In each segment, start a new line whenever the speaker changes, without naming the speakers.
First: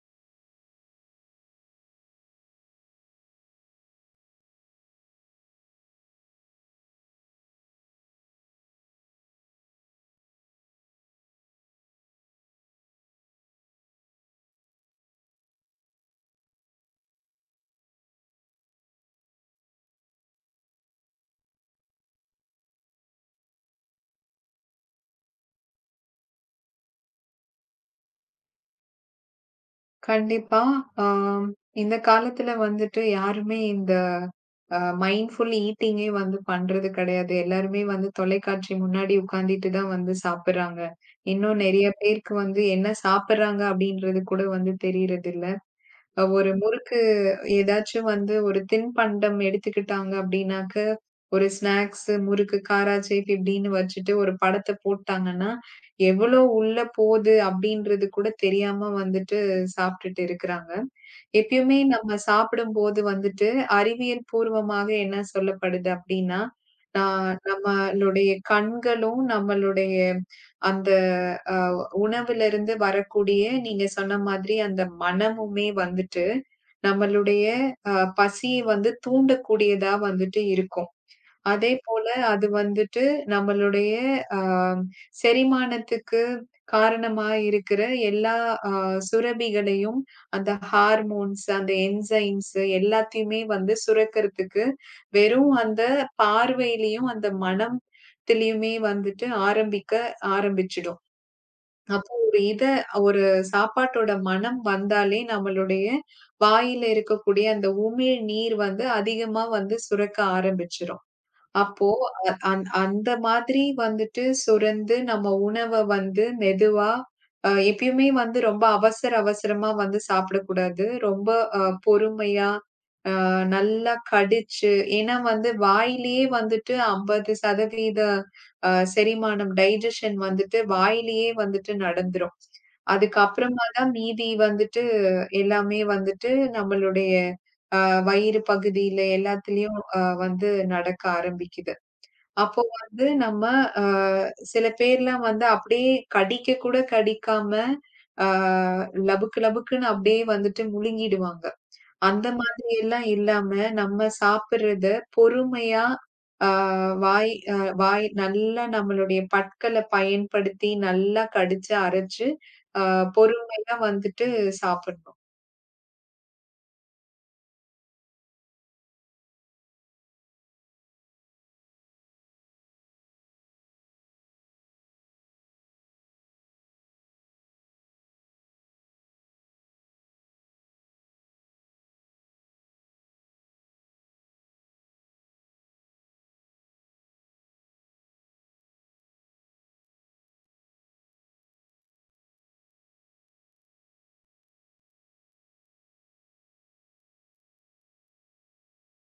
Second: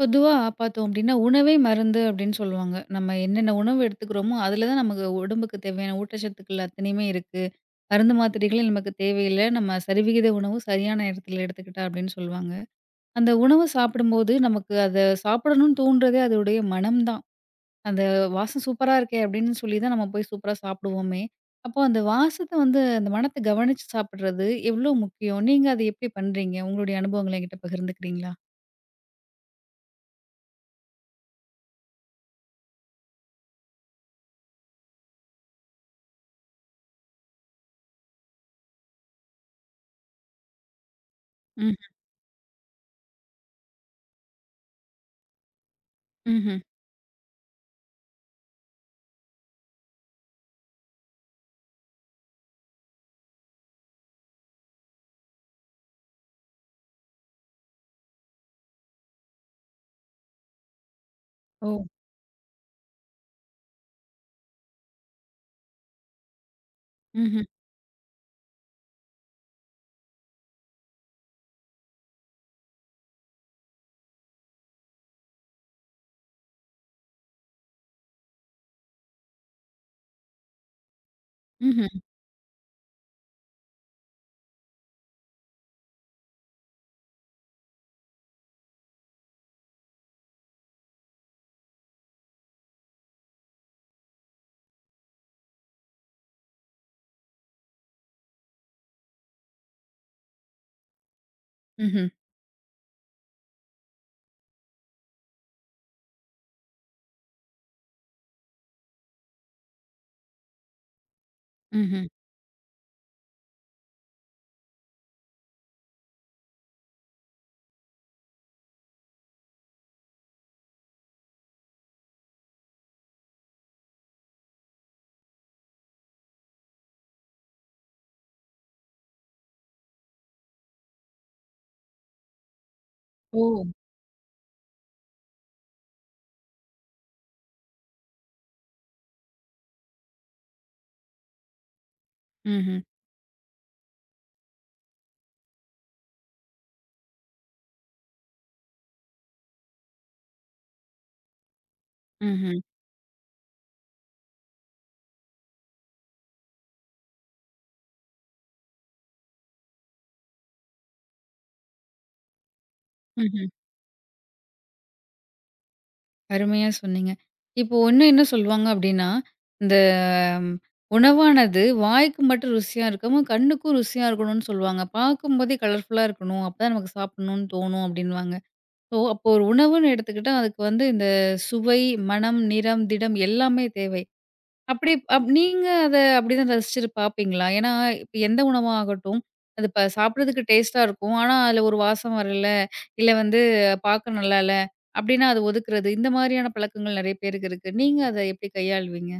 பொதுவா பார்த்தோம் அப்படின்னா, "உணவே மருந்து" அப்படின்னு சொல்லுவாங்க. நம்ம என்னென்ன உணவு எடுத்துக்கிறோமோ, அதில தான் நமக்கு உடம்புக்கு தேவையான ஊட்டச்சத்துக்கள் அத்தனையுமே இருக்கு. மருந்து மாத்திரைகளே நமக்கு தேவையில்ல. நம்ம சரிவிகித உணவு சரியான இடத்துல எடுத்துக்கிட்டா அப்படின்னு சொல்லுவாங்க. அந்த உணவு சாப்பிடும்போது நமக்கு அத சாப்பிடணும்னு தூண்டுறதே அதோடைய மனம் தான். அந்த "வாசம் சூப்பரா இருக்கே!" அப்படின்னு சொல்லி தான் நம்ம போய் சூப்பரா சாப்பிடுவோமே. அப்போ அந்த வாசத்த வந்து அந்த மணத்த கவனிச்சு சாப்பிடுறது எவ்வளோ முக்கியம்? நீங்க அத எப்படி பண்றீங்க? உங்களுடைய அனுபவங்கள என்கிட்ட பகிர்ந்துக்கிறீங்களா?
கண்டிப்பா. ஆம். இந்த காலத்துல வந்துட்டு யாருமே இந்த மைண்ட்ஃபுல் ஈட்டிங்கே வந்து பண்றது கிடையாது. எல்லாருமே வந்து தொலைக்காட்சி முன்னாடி உட்கார்ந்துட்டு தான் வந்து சாப்பிடுறாங்க. இன்னும்
ம்.
நெறைய பேருக்கு வந்து என்ன சாப்பிடுறாங்க அப்படின்றது கூட வந்து தெரியறதில்ல. அ ஒரு
ம்ஹ்ம்.
முறுக்கு ஏதாச்சும் வந்து ஒரு தின்பண்டம் எடுத்துக்கிட்டாங்க அப்படின்னாக்க, ஒரு ஸ்நாக்ஸ், முறுக்கு, காராச்சேவ் இப்படின்னு வச்சுட்டு ஒரு படத்த போட்டாங்கன்னா, எவ்வளோ உள்ள போது அப்படின்றது கூட தெரியாம வந்துட்டு சாப்பிட்டுட்டு இருக்கிறாங்க.
ஓ!
எப்பயுமே நம்ம சாப்பிடும்போது வந்துட்டு, அறிவியல் பூர்வமாக என்ன சொல்லப்படுது அப்டின்னா, நா
ம்ஹ்ம்.
நம்மளுடைய கண்களும், நம்மளுடைய அந்த அ உணவிலிருந்து வரக்கூடிய நீங்க சொன்ன மாதிரி அந்த மனமுமே வந்துட்டு, நம்மளுடைய அ பசிய வந்து தூண்டக்கூடியதா வந்துட்டு இருக்கும். அதே
ம்ஹ்ம்.
போல அது வந்துட்டு நம்மளுடைய அ செரிமானத்துக்கு காரணமா இருக்கிற எல்லா அ சுரபிகளையும், அந்த ஹார்மோன்ஸ், அந்த என்சைம்ஸ் எல்லாத்தையுமே வந்து சுரக்கிறதுக்கு, வெறும் அந்த பார்வையிலயும், அந்த மனத்திலயுமே வந்துட்டு ஆரம்பிச்சுடும்.
ம்ஹ்ம்,
அப்போ ஒரு சாப்பாட்டோட மனம் வந்தாலே நம்மளுடைய வாயில இருக்கக்கூடிய அந்த உமிழ் நீர் வந்து அதிகமா வந்து சுரக்க ஆரம்பிச்சுரும். அப்போ
ம்ஹ்ம்.
அ அந் அந்த மாதிரி வந்துட்டு சுரந்து நம்ம உணவ வந்து மெதுவா எப்பயுமே வந்து ரொம்ப அவசர அவசரமா வந்து சாப்பிடக்கூடாது. ரொம்ப பொறுமையா, நல்லா கடிச்சு ஏன்னா வந்து வாயிலேயே வந்துட்டு 50% செரிமானம் டைஜஷன் வந்துட்டு வாயிலேயே வந்துட்டு நடந்துரும்.
ஓ!
அதுக்கப்புறமா தான் மீதி வந்துட்டு எல்லாமே வந்துட்டு நம்மளுடைய வயிறு பகுதியில எல்லாத்துலயும் வந்து நடக்க ஆரம்பிக்குது. அப்போ
ம்ஹ்ம்,
வந்து நம்ம அ சில பேர்லாம் வந்து அப்படியே கடிக்க கூட கடிக்காம, அ லபுக்கு லபுக்குன்னு அப்படியே வந்துட்டு முழுங்கிடுவாங்க. அந்த
ம்ஹ்ம்,
மாதிரி எல்லாம் இல்லாம, நம்ம சாப்பிடுறத பொறுமையா, அ வாய் அ வாய் நல்லா நம்மளுடைய பற்கள பயன்படுத்தி நல்லா கடிச்சு அரைச்சு, அ
ம்ஹ்ம்.
பொறுமையா வந்துட்டு சாப்பிடணும்.
அருமையா சொன்னீங்க. இப்போ இன்னும் என்ன சொல்லுவாங்க அப்டின்னா, இந்த உணவானது வாய்க்கு மட்டும் ருசியா இருக்காம, கண்ணுக்கும் ருசியா இருக்கணும்னு சொல்லுவாங்க. பார்க்கும்போதே கலர்ஃபுல்லா இருக்கணும். அப்பதான் நமக்கு சாப்பிடணும்னு தோணும் அப்டின்னுவாங்க. ஸோ அப்போ ஒரு உணவுன்னு எடுத்துக்கிட்டா, அதுக்கு வந்து இந்த சுவை, மனம், நிறம், திடம் எல்லாமே தேவை. அப்படி அப் நீங்க அத அப்படிதான் ரசிச்சு பார்ப்பீங்களா? ஏன்னா, இப்ப எந்த உணவா ஆகட்டும், அது இப்ப சாப்பிடுறதுக்கு டேஸ்ட்டா இருக்கும். ஆனா, அதுல ஒரு வாசம் வரல, இல்ல வந்து பார்க்க நல்லா இல்ல அப்படின்னா அத ஒதுக்குறது. இந்த மாதிரியான பழக்கங்கள் நெறைய பேருக்கு இருக்கு. நீங்க அத எப்படி கையாளுவீங்க?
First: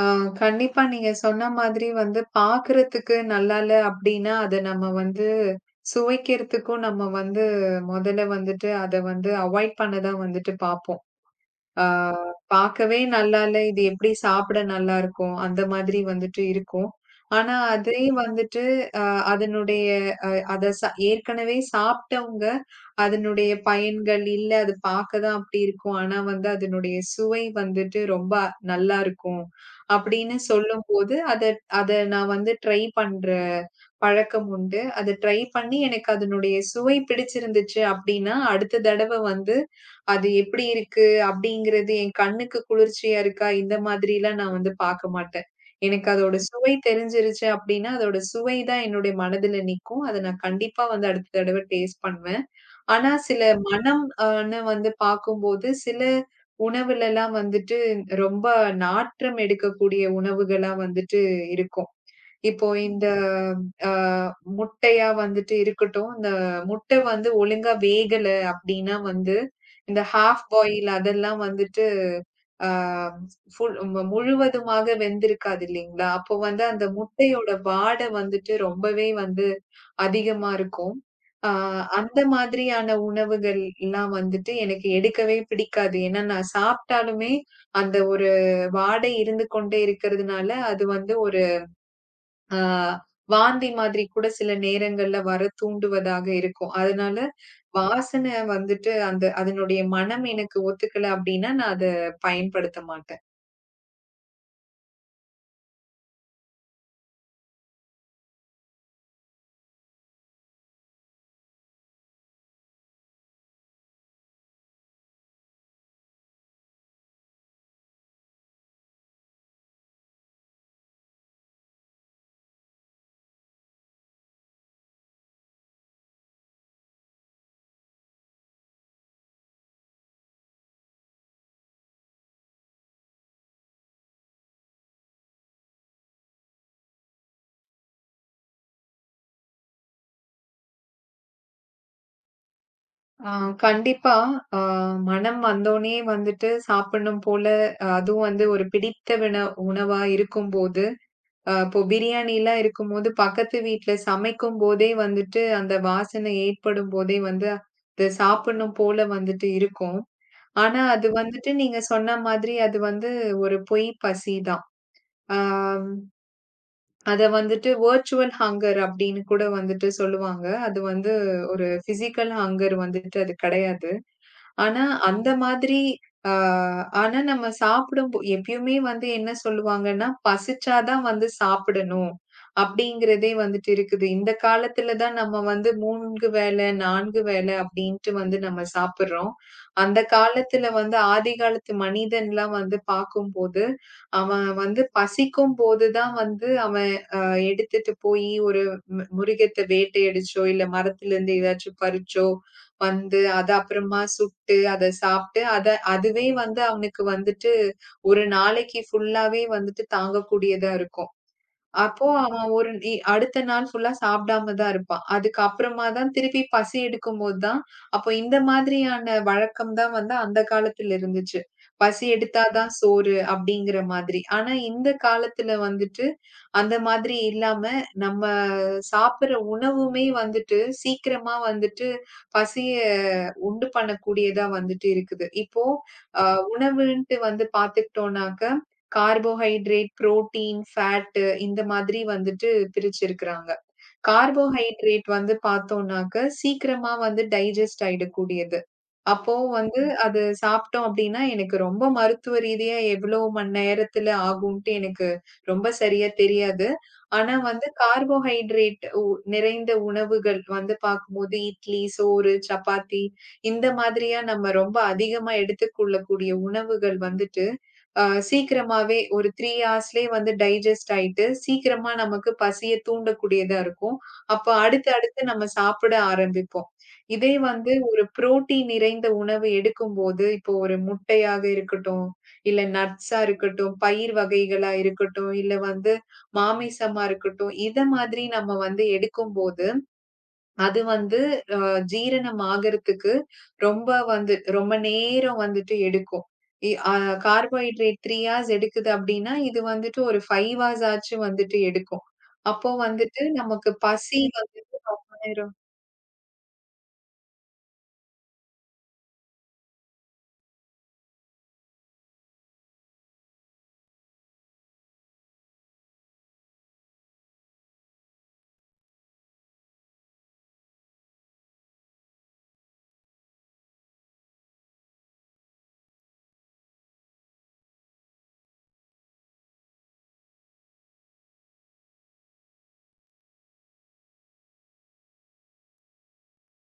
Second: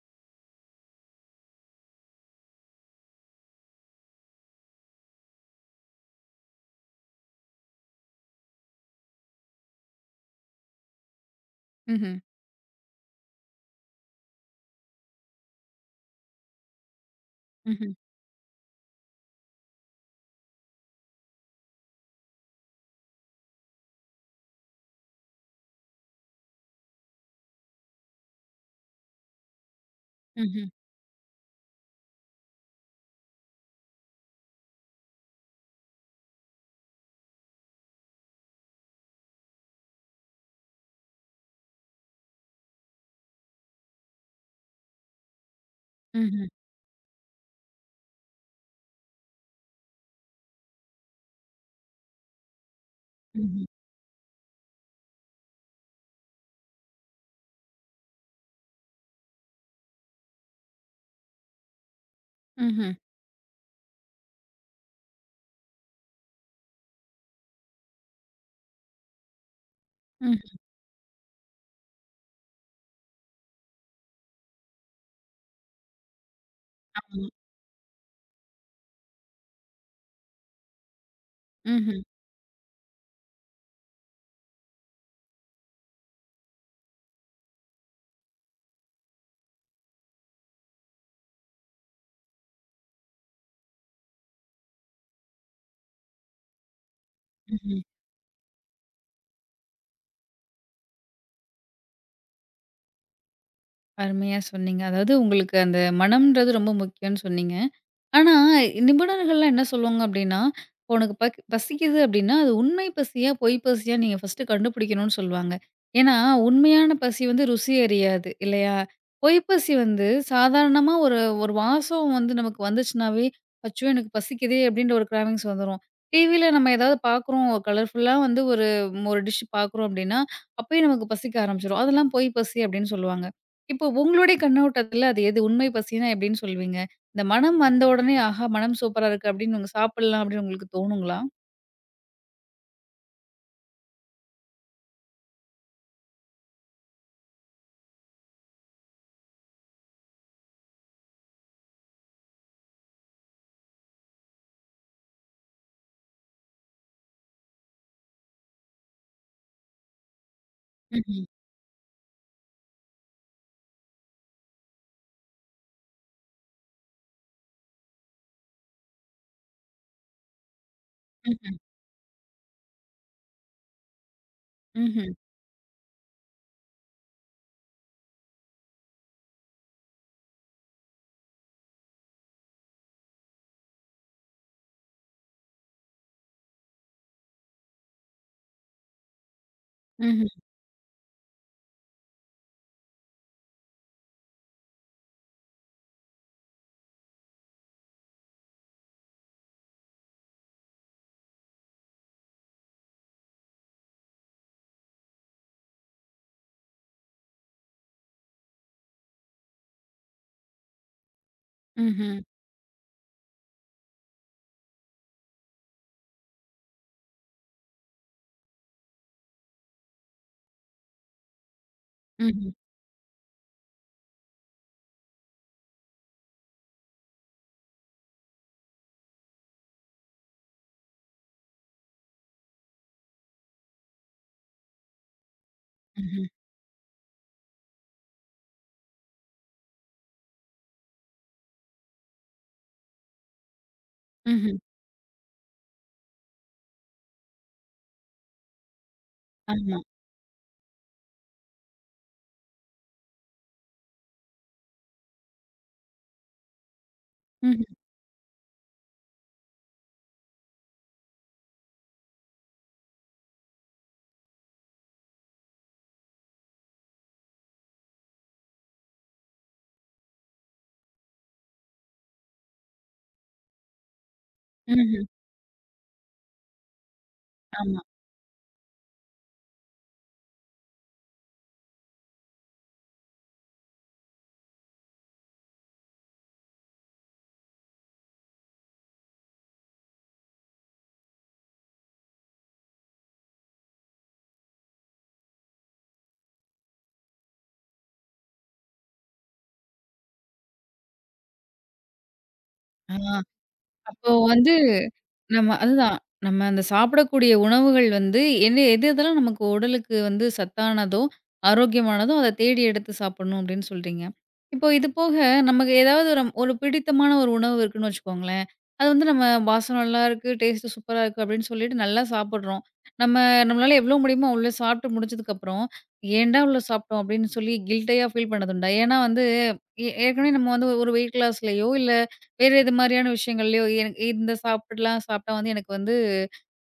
ஆ கண்டிப்பா நீங்க சொன்ன மாதிரி வந்து பாக்குறதுக்கு நல்லா இல்ல அப்டின்னா, அத நம்ம வந்து சுவைக்கிறதுக்கும் நம்ம வந்து முதல்ல வந்துட்டு அத வந்து அவாய்ட் பண்ண தான் வந்துட்டு பாப்போம். ஆ
ம்ஹ்ம்.
பாக்கவே நல்லா இல்ல. இது எப்படி சாப்பிட நல்லாருக்கும்? அந்த மாதிரி வந்துட்டு இருக்கும். ஆனா,
ம்ஹ்ம்.
அதே வந்துட்டு அ அதனுடைய அ அத ச ஏற்கனவே சாப்ட்டவங்க, அதனுடைய பயன்கள் இல்ல. அது பாக்க தான் அப்படி இருக்கும். ஆனா வந்து அதனுடைய சுவை வந்துட்டு ரொம்ப நல்லாருக்கும். அப்படின்னு
ம்ஹ்ம்.
சொல்லும்போது, அத அத நான் வந்து ட்ரை பண்றேன். பழக்கம் உண்டு. அத ட்ரை பண்ணி எனக்கு அதனுடைய சுவை பிடிச்சிருந்துச்சு அப்டின்னா, அடுத்த தடவ வந்து அது எப்டி இருக்கு அப்டிங்கிறது என் கண்ணுக்கு குளிர்ச்சியா இருக்கா? இந்த மாதிரிலாம் நான் வந்து பாக்க மாட்டேன். எனக்கு அதோட
ம்ஹ்ம்.
சுவை தெரிஞ்சிருச்சு அப்டின்னா, அதோட சுவை தான் என்னுடைய மனதுல நிக்கும். அத நான் கண்டிப்பா வந்து அடுத்த தடவ டேஸ்ட் பண்ணுவேன். ஆனா சில
ம்ஹ்ம்.
மனம் ஆன்னு வந்து பாக்கும்போது, சில உணவுலலாம் வந்துட்டு ரொம்ப நாற்றம் எடுக்கக்கூடிய உணவுகளா வந்துட்டு இருக்கும். இப்போ
ம்ஹ்ம்.
இந்த அ முட்டையா வந்துட்டு இருக்கட்டும், இந்த முட்டை வந்து ஒழுங்கா வேகல அப்டின்னா வந்து, இந்த
ம்.
ஹாஃப் பாயில் அதெல்லாம் வந்துட்டு அ ஃபுல் முழுவதுமாக வெந்திருக்காது இல்லைங்களா? அப்போ வந்து அந்த
ஆமா.
முட்டையோட வாட வந்துட்டு ரொம்பவே வந்து அதிகமா இருக்கும். அ
ம்ஹ்ம்.
அந்த மாதிரியான உணவுகள்லாம் வந்துட்டு எனக்கு எடுக்கவே பிடிக்காது. ஏன்னா, நான் சாப்ட்டாலுமே அந்த ஒரு வாடை இருந்து கொண்டே இருக்கிறதுனால, அது வந்து ஒரு ஆ வாந்தி மாதிரி கூட சில நேரங்கள்ல வர தூண்டுவதாக இருக்கும். அதனால
ம்ஹ்ம்.
வாசனை வந்துட்டு அந்த அதனுடைய மனம் எனக்கு ஒத்துக்கல அப்டின்னா, நான் அத பயன்படுத்த மாட்டேன்.
அருமையா சொன்னீங்க. அதாவது உங்களுக்கு அந்த மனம்ன்றது ரொம்ப முக்கியம்னு சொன்னீங்க. ஆனா, நிபுணர்கள்லாம் என்ன சொல்லுவாங்க அப்டின்னா, "உனக்கு பசிக்குது அப்டின்னா, அது உண்மை பசியா, பொய் பசியா நீங்க ஃபர்ஸ்ட்டு கண்டுபிடிக்கணும்னு" சொல்லுவாங்க. ஏன்னா, உண்மையான பசி வந்து ருசி அறியாது இல்லையா? பொய் பசி வந்து சாதாரணமா ஒரு ஒரு வாசம் வந்து நமக்கு வந்துச்சுனாவே, "அச்சோ! எனக்கு பசிக்குதே" அப்டின்ற ஒரு கிராவிங்ஸ் வந்துரும். டிவில நம்ம ஏதாவது பார்க்குறோம், கலர்ஃபுல்லா வந்து ஒரு ஒரு டிஷ் பார்க்குறோம் அப்டின்னா, அப்பயே நமக்கு பசிக்க ஆரம்பிச்சுரும். அதெல்லாம் பொய் பசி அப்டின்னு சொல்லுவாங்க. இப்போ உங்களுடைய கண்ணோட்டத்துல அது எது உண்மை பசினா எப்டின்னு சொல்லுவீங்க? இந்த மனம் வந்த உடனே, ஆஹா! மனம் சூப்பரா இருக்கு அப்படின்னு நீங்க சாப்பிடலாம் அப்படின்னு உங்களுக்கு தோணுங்களா?
ஆ கண்டிப்பா ஆ மனம் வந்தோனே வந்துட்டு சாப்பிடணும் போல, அதுவும் வந்து ஒரு பிடித்த உணவா இருக்கும்போது, இப்போ பிரியாணிலாம் இருக்கும்போது பக்கத்து வீட்ல சமைக்கும்போதே வந்துட்டு அந்த வாசனை ஏற்படும்போதே வந்து, அத சாப்பிடணும் போல வந்துட்டு இருக்கும். ஆனா அது
ம்ஹ்ம்.
வந்துட்டு நீங்க சொன்ன மாதிரி அது வந்து ஒரு பொய் பசிதான். ஆம், அத வந்துட்டு வெர்ச்சுவல் ஹங்கர் அப்படின்னு கூட வந்துட்டு சொல்லுவாங்க. அது வந்து
ம்ஹ்ம்.
ஒரு பிசிக்கல் ஹங்கர் வந்துட்டு அது கிடையாது. ஆனா,
ம்ஹ்ம்.
அந்த மாதிரி ஆ ஆனா நம்ம சாப்பிடும்போ எப்பயுமே வந்து என்ன சொல்லுவாங்கன்னா, "பசிச்சா தான் வந்து சாப்பிடணும்." அப்படிங்கிறதே வந்துட்டு இருக்குது. இந்த காலத்துல தான் நம்ம வந்து 3 வேளை, 4 வேளை அப்படின்ட்டு வந்து நம்ம சாப்பிடுறோம். அந்த
ம்ஹ்ம்.
காலத்துல வந்து ஆதி காலத்து மனிதன்லாம் வந்து பார்க்கும்போது, அவன் வந்து பசிக்கும்போது தான் வந்து அவன் எடுத்துட்டு போயி ஒரு முருகத்த வேட்டையடிச்சோ, இல்ல மரத்துலருந்து ஏதாச்சும் பறிச்சோ வந்து, அத அப்புறமா சுட்டு, அத சாப்ட்டு, அத அதுவே வந்து அவனுக்கு வந்துட்டு, ஒரு நாளைக்கு ஃபுல்லாவே வந்துட்டு தாங்கக்கூடியதா இருக்கும். அப்போ
ம்ஹ்ம்.
அவன் ஒரு இ அடுத்த நாள் ஃபுல்லா சாப்பிடாம தான் இருப்பான். அதுக்கப்புறமா தான் திருப்பி பசி எடுக்கும்போது தான் அப்போ இந்த மாதிரியான வழக்கம் தான் வந்து அந்த காலத்துல இருந்துச்சு. பசி எடுத்தா
ம்ஹ்ம்.
தான் சோறு அப்படிங்கிற மாதிரி. ஆனா இந்த காலத்துல வந்துட்டு அந்த மாதிரி இல்லாம நம்ம சாப்பிடுற உணவுமே வந்துட்டு சீக்கிரமா வந்துட்டு பசிய உண்டு பண்ணக்கூடியதா வந்துட்டு இருக்குது. இப்போ அ
ம்ஹ்ம்.
உணவுன்ட்டு வந்து பாத்துக்கிட்டோம்னாக்க கார்போஹைட்ரேட், புரோட்டீன், ஃபேட்டு இந்த மாதிரி வந்துட்டு பிரிச்சிருக்கிறாங்க.
ம்ஹ்ம்.
கார்போஹைட்ரேட் வந்து பார்த்தோம்னாக்க, சீக்கிரமா வந்து டைஜஸ்ட் ஆயிடக்கூடியது. அப்போ
ஆமா.
வந்து ம். அது சாப்பிட்டோம் அப்டின்னா, எனக்கு ரொம்ப மருத்துவ ரீதியா எவ்ளோ மணி நேரத்துல ஆகும்ட்டு எனக்கு ரொம்ப சரியா தெரியாது. ஆனா
ம்ஹ்ம்.
வந்து கார்போஹைட்ரேட் உ நிறைந்த உணவுகள் வந்து பார்க்கும்போது இட்லி, சோறு, சப்பாத்தி இந்த மாதிரியா நம்ம ரொம்ப அதிகமா எடுத்துக்கொள்ளக்கூடிய உணவுகள் வந்துட்டு, அ சீக்கிரமாவே ஒரு 3 ஹார்ஸ்லயே வந்து டைஜஸ்ட் ஆயிட்டு, சீக்கிரமா நமக்கு பசிய தூண்டக்கூடியதா இருக்கும். அப்ப அடுத்து
ம்ஹ்ம்.
அடுத்து நம்ம சாப்பிட ஆரம்பிப்போம். இதே வந்து
ஆமா.
ஒரு புரோட்டீன் நிறைந்த உணவு எடுக்கும்போது, இப்போ ஒரு முட்டையாக இருக்கட்டும், இல்ல நட்ஸா இருக்கட்டும், பயிர் வகைகளா இருக்கட்டும், இல்ல வந்து மாமிசமா இருக்கட்டும், இத மாதிரி நம்ம வந்து எடுக்கும்போது, அது வந்து ஜீரணம் ஆகறதுக்கு ரொம்ப வந்து ரொம்ப நேரம் வந்துட்டு எடுக்கும். இ அ கார்போஹைட்ரேட் 3 ஹார்ஸ் எடுக்குது அப்டின்னா, இது வந்துட்டு ஒரு 5 ஹார்ஸ் ஆச்சு வந்துட்டு எடுக்கும். அப்போ
ஆ
வந்துட்டு நமக்கு
அப்போ
பசி
வந்து
வந்துட்டு ரொம்ப
நம்ம
நேரம்
அதுதான். நம்ம அந்த சாப்பிடக்கூடிய உணவுகள் வந்து என்ன எது எதெல்லாம் நமக்கு உடலுக்கு வந்து சத்தானதோ, ஆரோக்கியமானதோ அத தேடி எடுத்து சாப்பிடணும் அப்படின்னு சொல்றீங்க. இப்போ இது போக நமக்கு ஏதாவது ஒரு ஒரு பிடித்தமான ஒரு உணவு இருக்குன்னு வச்சுக்கோங்களேன். அது வந்து நம்ம வாசம் நல்லா இருக்கு, டேஸ்ட் சூப்பரா இருக்கு அப்படின்னு சொல்லிட்டு நல்லா சாப்பிடுறோம். நம்ம நம்மளால எவ்வளோ முடியுமோ அவ்வளோ சாப்பிட்டு முடிச்சதுக்கப்புறம், "ஏன்டா இவ்வளோ சாப்பிட்டோம்?" அப்படின்னு சொல்லி கில்ட்டியா ஃபீல் பண்ணதுண்டா? ஏன்னா வந்து ஏற்கனவே நம்ம வந்து ஒரு வெயிட் லாஸ்லயோ இல்ல வேறு எது மாரியான விஷயங்கள்லயோ, எனக்கு இந்த சாப்பிடலாம் சாப்பிட்டா வந்து எனக்கு வந்து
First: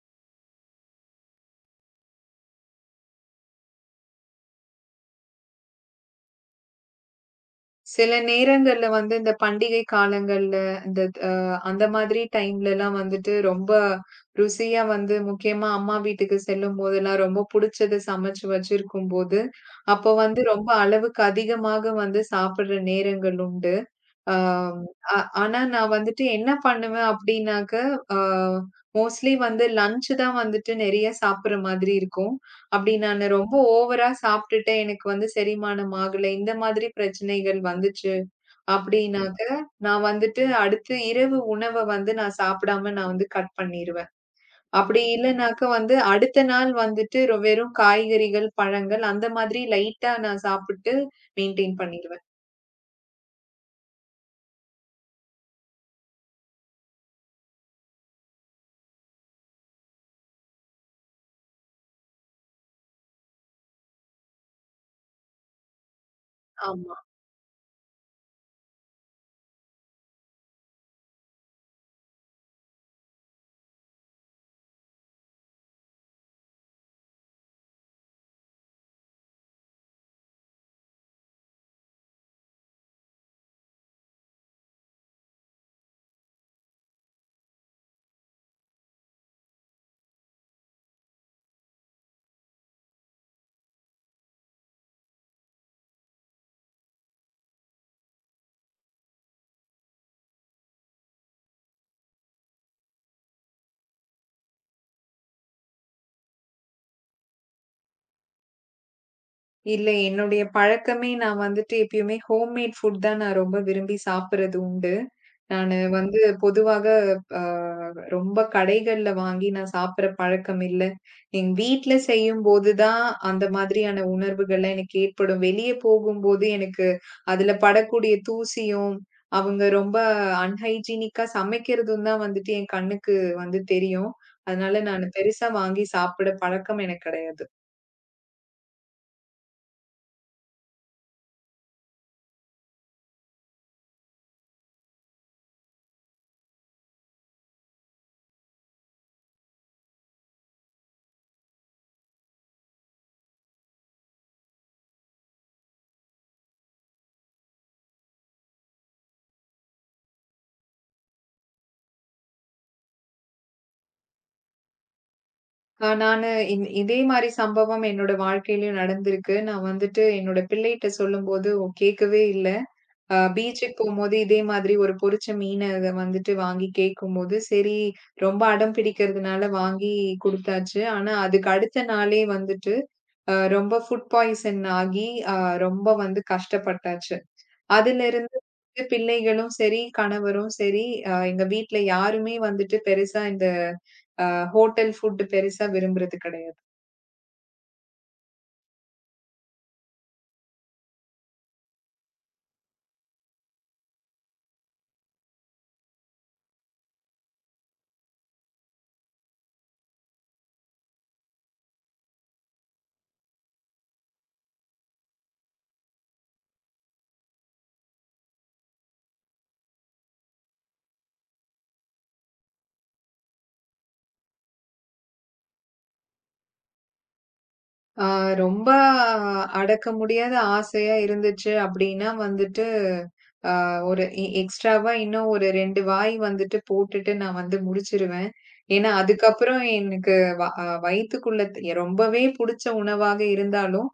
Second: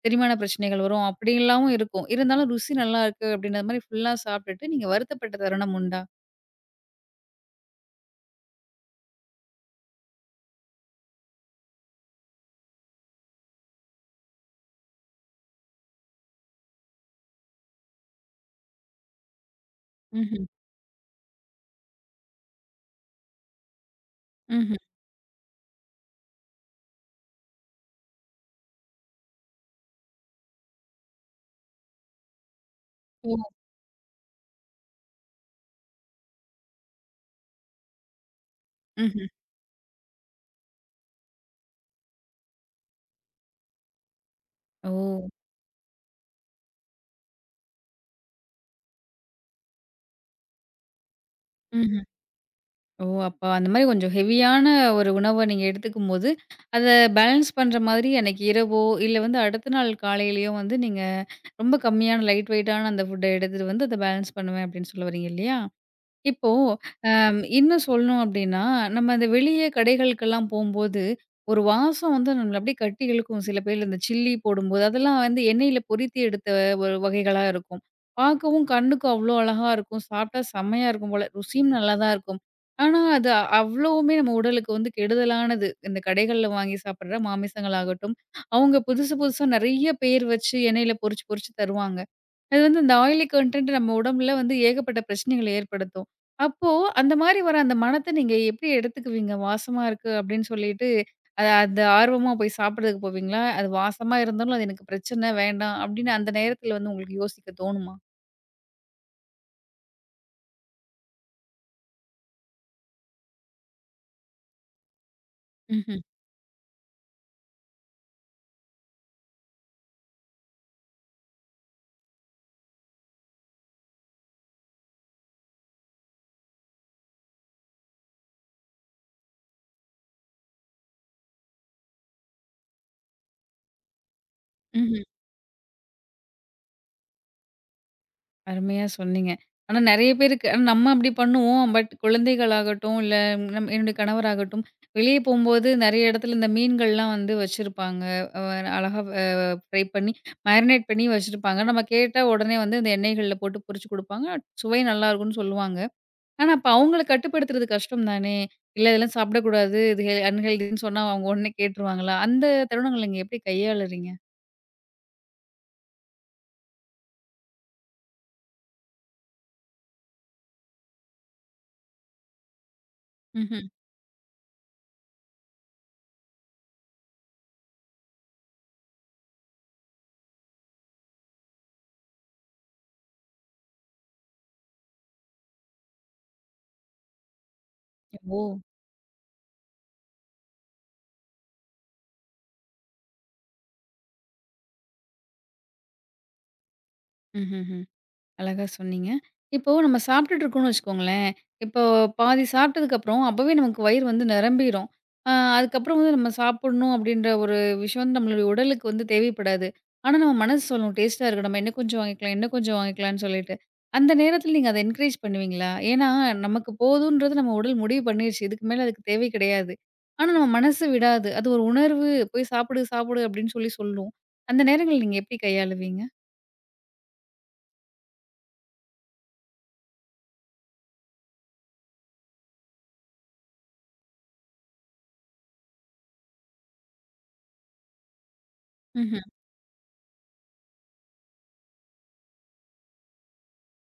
செரிமான பிரச்சனைகள் வரும். அப்படிலாம் இருக்கும். இருந்தாலும் ருசி நல்லாயிருக்கு அப்படின்ற மாரி ஃபுல்லா சாப்பிட்டுட்டு நீங்க வருத்தப்பட்ட தருணம் உண்டா?
சில நேரங்கள்ல வந்து இந்த பண்டிகை காலங்கள்ல, இந்த அ அந்த மாதிரி டைம்லலாம் வந்துட்டு ரொம்ப ருசியா வந்து முக்கியமா அம்மா வீட்டுக்கு செல்லும்போதெல்லாம் ரொம்ப புடிச்சத சமைச்சு வச்சிருக்கும்போது, அப்போ வந்து
ம்ஹ்ம்.
ரொம்ப அளவுக்கு அதிகமாக வந்து சாப்பிடுற நேரங்கள் உண்டு.
ம்ஹ்ம்.
ஆம், அ ஆனா நான் வந்துட்டு என்ன பண்ணுவேன் அப்படின்னாக்க, அ மோஸ்ட்லி வந்து லஞ்ச் தான் வந்துட்டு நெறைய சாப்பிடுற மாதிரி இருக்கும். அப்படி நானு
ஓ!
ரொம்ப ஓவரா சாப்பிட்டுட்டு எனக்கு வந்து செரிமானம் ஆகல, இந்த மாதிரி பிரச்சனைகள் வந்துச்சு
ம்ஹ்ம்.
அப்படின்னாக்க, நான் வந்துட்டு அடுத்து இரவு உணவ வந்து நான் சாப்பிடாம நான் வந்து கட் பண்ணிருவேன்.
ஓ!
அப்படி இல்லனாக்க வந்து அடுத்த நாள் வந்துட்டு வெறும் காய்கறிகள், பழங்கள் அந்த மாதிரி லைட்டா நான் சாப்பிட்டு மெயின்டெயின்
ம்ஹ்ம்.
பண்ணிருவேன்.
ஓ! அப்ப அந்த மாரி கொஞ்சம் ஹெவியான ஒரு உணவ நீங்க எடுத்துக்கும்போது, அத பேலன்ஸ் பண்ற மாதிரி அன்னைக்கு இரவோ, இல்ல வந்து அடுத்த நாள் காலையிலயோ வந்து நீங்க ரொம்ப கம்மியான லைட் வெயிட்டான அந்த ஃபுட்ட எடுத்துட்டு வந்து அத பேலன்ஸ் பண்ணுவேன் அப்படின்னு சொல்ல வரீங்க இல்லையா? இப்போ
ஆமா.
இன்னும் சொல்லணும் அப்டின்னா, நம்ம அந்த வெளிய கடைகளுக்கெல்லாம் போம்போது, ஒரு வாசம் வந்து நம்மள அப்படியே கட்டி இழுக்கும். சில பேர் இந்த சில்லி போடும்போது, அதெல்லாம் வந்து எண்ணெயில பொரித்து எடுத்த ஒரு வகைகளா இருக்கும். பார்க்கவும் கண்ணுக்கு அவ்ளோ அழகா இருக்கும். சாப்பிட்டா செம்மையா இருக்கும் போல. ருசியும் நல்லா தான் இருக்கும். ஆனா, அது அவ்வளவுமே நம்ம உடலுக்கு வந்து கெடுதலானது. இந்த கடைகள்ல வாங்கி சாப்பிடுற மாமிசங்கள் ஆகட்டும், அவங்க புதுசு புதுசா நெறைய பேர் வச்சு எண்ணெயில பொரிச்சு பொரிச்சு தருவாங்க. அது வந்து இந்த ஆயிலி கன்டென்ட் நம்ம உடம்புல வந்து ஏகப்பட்ட பிரச்சனைகள ஏற்படுத்தும். அப்போ அந்த மாரி வர அந்த மணத்த நீங்க எப்படி எடுத்துக்குவீங்க? வாசமா இருக்கு அப்படின்னு சொல்லிட்டு, அத அந்த ஆர்வமா போய் சாப்பிடுறதுக்கு போவீங்களா? அது வாசமா இருந்தாலும் அது எனக்கு பிரச்சன, வேண்டாம் அப்படின்னு அந்த நேரத்துல வந்து உங்களுக்கு யோசிக்க தோணுமா?
இல்ல. என்னுடைய பழக்கமே நான் வந்துட்டு எப்பயுமே ஹோம்மேட் ஃபுட் தான் நான் ரொம்ப விரும்பி சாப்பிடுறது உண்டு. நானு
ம்ஹ்ம்.
வந்து பொதுவாக அ ரொம்ப கடைகள்ல வாங்கி நான் சாப்பிடுற பழக்கம் இல்ல. எங்க வீட்ல செய்யும்போது தான் அந்த மாதிரியான உணர்வுகள்லாம் எனக்கு ஏற்படும். வெளிய போகும்போது எனக்கு அதுல படக்கூடிய தூசியும், அவங்க ரொம்ப அன்ஹைஜீனிக்கா சமைக்கிறதும் தான் வந்துட்டு என் கண்ணுக்கு வந்து தெரியும். அதனால
ம்ஹ்ம்.
நானு பெருசா வாங்கி சாப்பிட பழக்கம் எனக்கு கிடையாது.
அருமையா சொன்னீங்க. ஆனா நெறைய பேருக்கு ஆனா நம்ம அப்படி பண்ணுவோம். பட் குழந்தைகளாகட்டும், இல்ல நம் என்னுடைய கணவராகட்டும், வெளியே போம்போது நெறைய இடத்துல இந்த மீன்கள்லாம் வந்து வச்சிருப்பாங்க. அ அழகா ஃப்ரை பண்ணி, மேரினேட் பண்ணி வச்சிருப்பாங்க. நம்ம கேட்டா உடனே வந்து இந்த எண்ணெய்கள்ல போட்டு பொரிச்சு குடுப்பாங்க. சுவை நல்லாருக்கும்னு சொல்லுவாங்க. ஆனா, அப்ப அவங்கள கட்டுப்படுத்துறது கஷ்டம் தானே! இல்ல இதெல்லாம் சாப்பிடக்கூடாது. இது அன்ஹெல்தின்னு சொன்னா அவங்க உடனே கேட்டுருவாங்களா? அந்த தருணங்கள நீங்க எப்படி கையாளுறீங்க?
நானு இதே மாரி சம்பவம் என்னோட வாழ்க்கையிலயும் நடந்திருக்கு. நான் வந்துட்டு என்னோட பிள்ளைட்ட சொல்லும்போது கேட்கவே இல்ல.
ம்ஹ்ம்.
பீச்சுக்கு போம்போது இதே மாதிரி ஒரு பொரிச்ச மீன அத வந்துட்டு வாங்கி கேட்கும்போது, சரி ரொம்ப அடம் பிடிக்கிறதுனால வாங்கி குடுத்தாச்சு. ஆனா அதுக்கு அடுத்த நாளே வந்துட்டு, ரொம்ப ஃபுட் பாய்சன் ஆகி, அ ரொம்ப வந்து கஷ்டப்பட்டாச்சு. அதிலிருந்து
ஓ!
பிள்ளைகளும் சரி, கணவரும் சரி, எங்க வீட்ல யாருமே வந்துட்டு பெருசா இந்த அ ஹோட்டல் ஃபுட் பெருசா விரும்புறது கிடையாது.
ம்ஹ்ஹ்ம். அழகா சொன்னீங்க. இப்போ நம்ம சாப்பிட்டுட்டு இருக்கோம்னு வச்சுக்கோங்களேன், இப்போ பாதி சாப்பிட்டதுக்கப்புறம் அப்பவே நமக்கு வயிறு வந்து நிரம்பிரும். அ அதுக்கப்புறம் வந்து நம்ம சாப்பிடணும் அப்படின்ற ஒரு விஷயம் வந்து நம்மளுடைய உடலுக்கு வந்து தேவைப்படாது. ஆனா நம்ம மனசு சொல்லும் டேஸ்ட்டா இருக்கு. நம்ம இன்னும் கொஞ்சம் வாங்கிக்கலாம், இன்னும் கொஞ்சம் வாங்கிக்கலாம்னு சொல்லிட்டு. அந்த நேரத்தில நீங்க அத என்கரேஜ் பண்ணுவீங்களா? ஏன்னா நமக்கு போதுன்றது நம்ம உடல் முடிவு பண்ணிருச்சு. இதுக்கு மேல அதுக்கு தேவை கிடையாது. ஆனா நம்ம மனசு விடாது. அது ஒரு உணர்வு போய் சாப்பிடு, சாப்பிடு அப்படின்னு சொல்லி சொல்லும். அந்த நேரங்கள்ல நீங்க எப்படி கையாளுவீங்க?
ஆ ரொம்ப அடக்க முடியாத ஆசையா இருந்துச்சு அப்டின்னா வந்துட்டு, ஆ ஒரு எ எக்ஸ்ட்ராவா இன்னும் ஒரு 2 வாய் வந்துட்டு போட்டுட்டு நான் வந்து முடிச்சிருவேன். ஏன்னா,
ம்ஹ்ம்,
அதுக்கப்புறம் எனக்கு வ அ வயித்துக்குள்ள ரொம்பவே புடிச்ச உணவாக இருந்தாலும்,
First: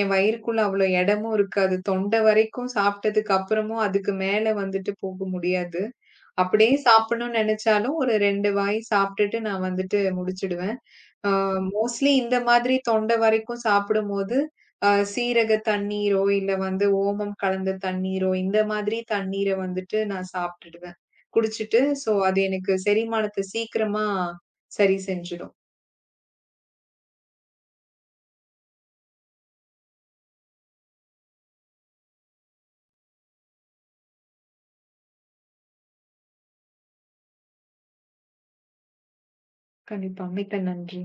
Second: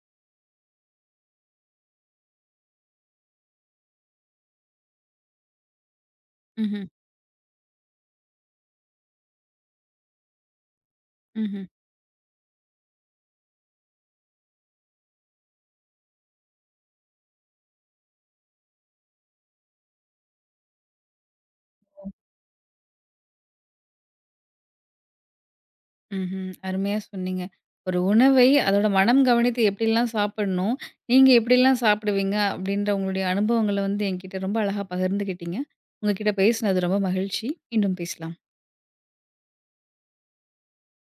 என் வயிறுக்குள்ள அவ்ளோ இடமும் இருக்காது. தொண்டை வரைக்கும் சாப்பிட்டதுக்கு அப்புறமும் அதுக்கு மேல வந்துட்டு போக முடியாது. அப்படியே
ம்ஹ்ம்,
சாப்பிடணும்னு நெனச்சாலும், ஒரு 2 வாய் சாப்ட்டுட்டு நான் வந்துட்டு முடிச்சிடுவேன். ஆ
ம்ஹ்ம்.
மோஸ்ட்லி இந்த மாதிரி தொண்டை வரைக்கும் சாப்பிடும்போது, அ சீரக தண்ணீரோ, இல்ல வந்து ஓமம் கலந்த தண்ணீரோ, இந்த மாதிரி தண்ணீர வந்துட்டு நான் சாப்பிட்டுடுவேன். குடிச்சிட்டு, சோ அது எனக்கு செரிமானத்த சீக்கிரமா சரி செஞ்சிடும்.
ம்ஹ்ம். அருமையா சொன்னீங்க. ஒரு உணவை அதோட மனம் கவனித்து எப்படிலாம் சாப்பிடணும், நீங்க எப்படிலாம் சாப்பிடுவீங்க அப்படின்ற உங்களுடைய அனுபவங்கள வந்து என்கிட்ட ரொம்ப அழகா பகிர்ந்துக்கிட்டீங்க. உங்க கிட்ட பேசினது ரொம்ப மகிழ்ச்சி. மீண்டும் பேசலாம்.
கண்டிப்பா. மிக்க நன்றி.